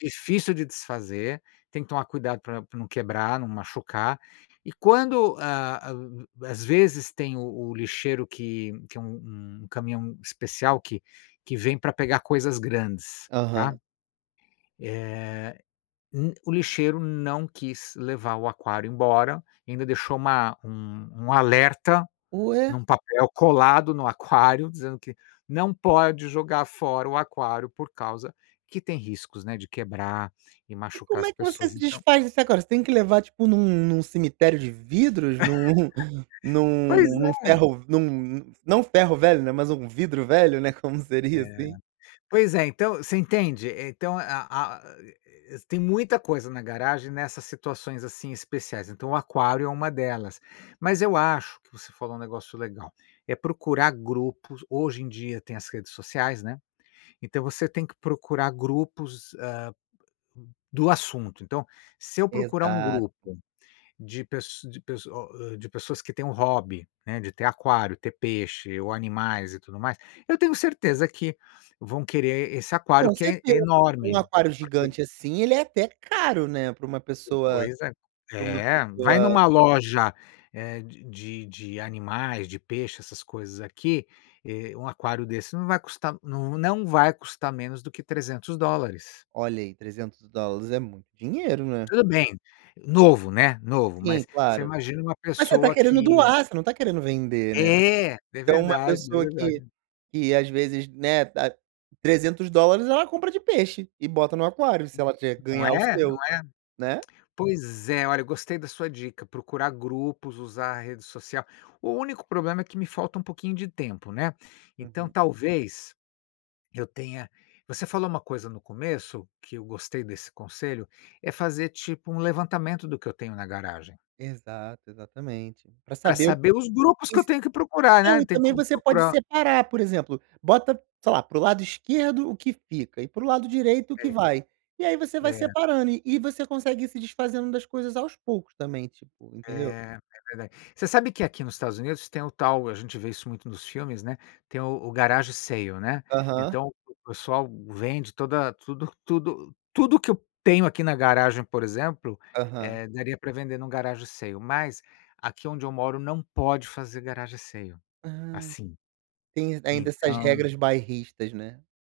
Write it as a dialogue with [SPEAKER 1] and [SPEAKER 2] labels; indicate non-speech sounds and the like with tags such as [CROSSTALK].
[SPEAKER 1] Difícil de desfazer, tem que tomar cuidado pra pra não quebrar, não machucar. E quando, ah, u às vezes tem o o lixeiro que que é u um um caminhão especial que que vem pra pegar coisas grandes, tá.
[SPEAKER 2] Aham.
[SPEAKER 1] Eh, um o lixeiro não quis levar o aquário embora, ainda deixou uma um um alerta
[SPEAKER 2] Ué.
[SPEAKER 1] num papel colado no aquário, dizendo que: "não pode jogar fora o aquário, por causa que tem riscos", né, de quebrar e
[SPEAKER 2] E
[SPEAKER 1] machucar
[SPEAKER 2] como
[SPEAKER 1] as
[SPEAKER 2] é que você
[SPEAKER 1] pessoas.
[SPEAKER 2] se
[SPEAKER 1] Então
[SPEAKER 2] desfaz disso agora? Você tem que levar, tipo, num num cemitério de vidros [CHUCKLES] num
[SPEAKER 1] [LAUGHS] Pois
[SPEAKER 2] num num
[SPEAKER 1] é.
[SPEAKER 2] ferro-v num não ferro-velho, né, mas algum vidro-velho, né, como seria,
[SPEAKER 1] É.
[SPEAKER 2] assim.
[SPEAKER 1] Pois é, então, você entende? Eh, então a a a e e tem muita coisa na garagem nessas situações, assim, especiais, então o aquário é uma delas. Mas eu acho que você falou um negócio legal, é procurar grupos hoje em dia tem as redes sociais, né. Então você tem que procurar grupos, ah, do assunto. Então, se eu procurar um
[SPEAKER 2] Exato.
[SPEAKER 1] grupo de pess de pesso o hã, de pessoas que têm um hobby, né, de ter aquário, ter peixe, ou animais, e tudo mais, eu tenho certeza que vão querer esse aquário,
[SPEAKER 2] Com
[SPEAKER 1] que é
[SPEAKER 2] certeza, um
[SPEAKER 1] enorme,
[SPEAKER 2] aquário
[SPEAKER 1] porque
[SPEAKER 2] gigante, assim, ele é até caro, né, para uma pessoa
[SPEAKER 1] Pois é.
[SPEAKER 2] pra uma
[SPEAKER 1] É, vai
[SPEAKER 2] pessoa
[SPEAKER 1] numa loja, eh, de de de animais, de peixe, essas coisas aqui, eh, um aquário desse não vai custar n não vai custar menos do que $300.
[SPEAKER 2] Olha aí, $300 é muito dinheiro, né.
[SPEAKER 1] Tudo bem, novo, né, novo.
[SPEAKER 2] Sim,
[SPEAKER 1] Mas você
[SPEAKER 2] claro.
[SPEAKER 1] imagina uma
[SPEAKER 2] Mas você está
[SPEAKER 1] pessoa
[SPEAKER 2] querendo
[SPEAKER 1] que
[SPEAKER 2] doar, você não está querendo vender, né.
[SPEAKER 1] É! É
[SPEAKER 2] Então uma
[SPEAKER 1] verdade, é
[SPEAKER 2] pessoa que
[SPEAKER 1] verdade.
[SPEAKER 2] que às vezes, né, ah, $300, ela compra de peixe e bota no aquário, se ela tiver que
[SPEAKER 1] Não
[SPEAKER 2] ganhar o
[SPEAKER 1] é? Não
[SPEAKER 2] seu, né.
[SPEAKER 1] é? Pois é, olha, gostei da sua dica, procurar grupos, usar a rede social. O único problema é que me falta um pouquinho de tempo, né. Então
[SPEAKER 2] Uhum.
[SPEAKER 1] talvez, eu tenha você falou uma coisa no começo, que eu gostei desse conselho, é fazer, tipo, um levantamento do que eu tenho na garagem.
[SPEAKER 2] Exato, exatamente. Pra
[SPEAKER 1] Pra
[SPEAKER 2] saber o
[SPEAKER 1] saber os grupos
[SPEAKER 2] e
[SPEAKER 1] que eu
[SPEAKER 2] se
[SPEAKER 1] tenho que procurar, né.
[SPEAKER 2] não,
[SPEAKER 1] Eu
[SPEAKER 2] e
[SPEAKER 1] tenho que
[SPEAKER 2] também você pode
[SPEAKER 1] procurar
[SPEAKER 2] separar, por exemplo, bota, sei lá, para o lado esquerdo o que fica, e para o lado direito o que
[SPEAKER 1] É.
[SPEAKER 2] vai. E aí você vai
[SPEAKER 1] É.
[SPEAKER 2] separando, e e você consegue ir se desfazendo das coisas aos poucos também, tipo,
[SPEAKER 1] É,
[SPEAKER 2] entendeu.
[SPEAKER 1] é verdade. Você sabe que aqui nos Estados Unidos tem o tal a gente vê isso muito nos filmes, né, tem o o garage sale, né.
[SPEAKER 2] Aham.
[SPEAKER 1] Então o pessoal vende toda tudo tudo tudo o que eu tenho aqui na garagem, por exemplo,
[SPEAKER 2] Aham.
[SPEAKER 1] eh, daria para vender num garage sale, mas aqui onde eu moro não pode fazer garage sale
[SPEAKER 2] Ah, en
[SPEAKER 1] assim.
[SPEAKER 2] tem ainda essas
[SPEAKER 1] Então
[SPEAKER 2] regras bairristas, né.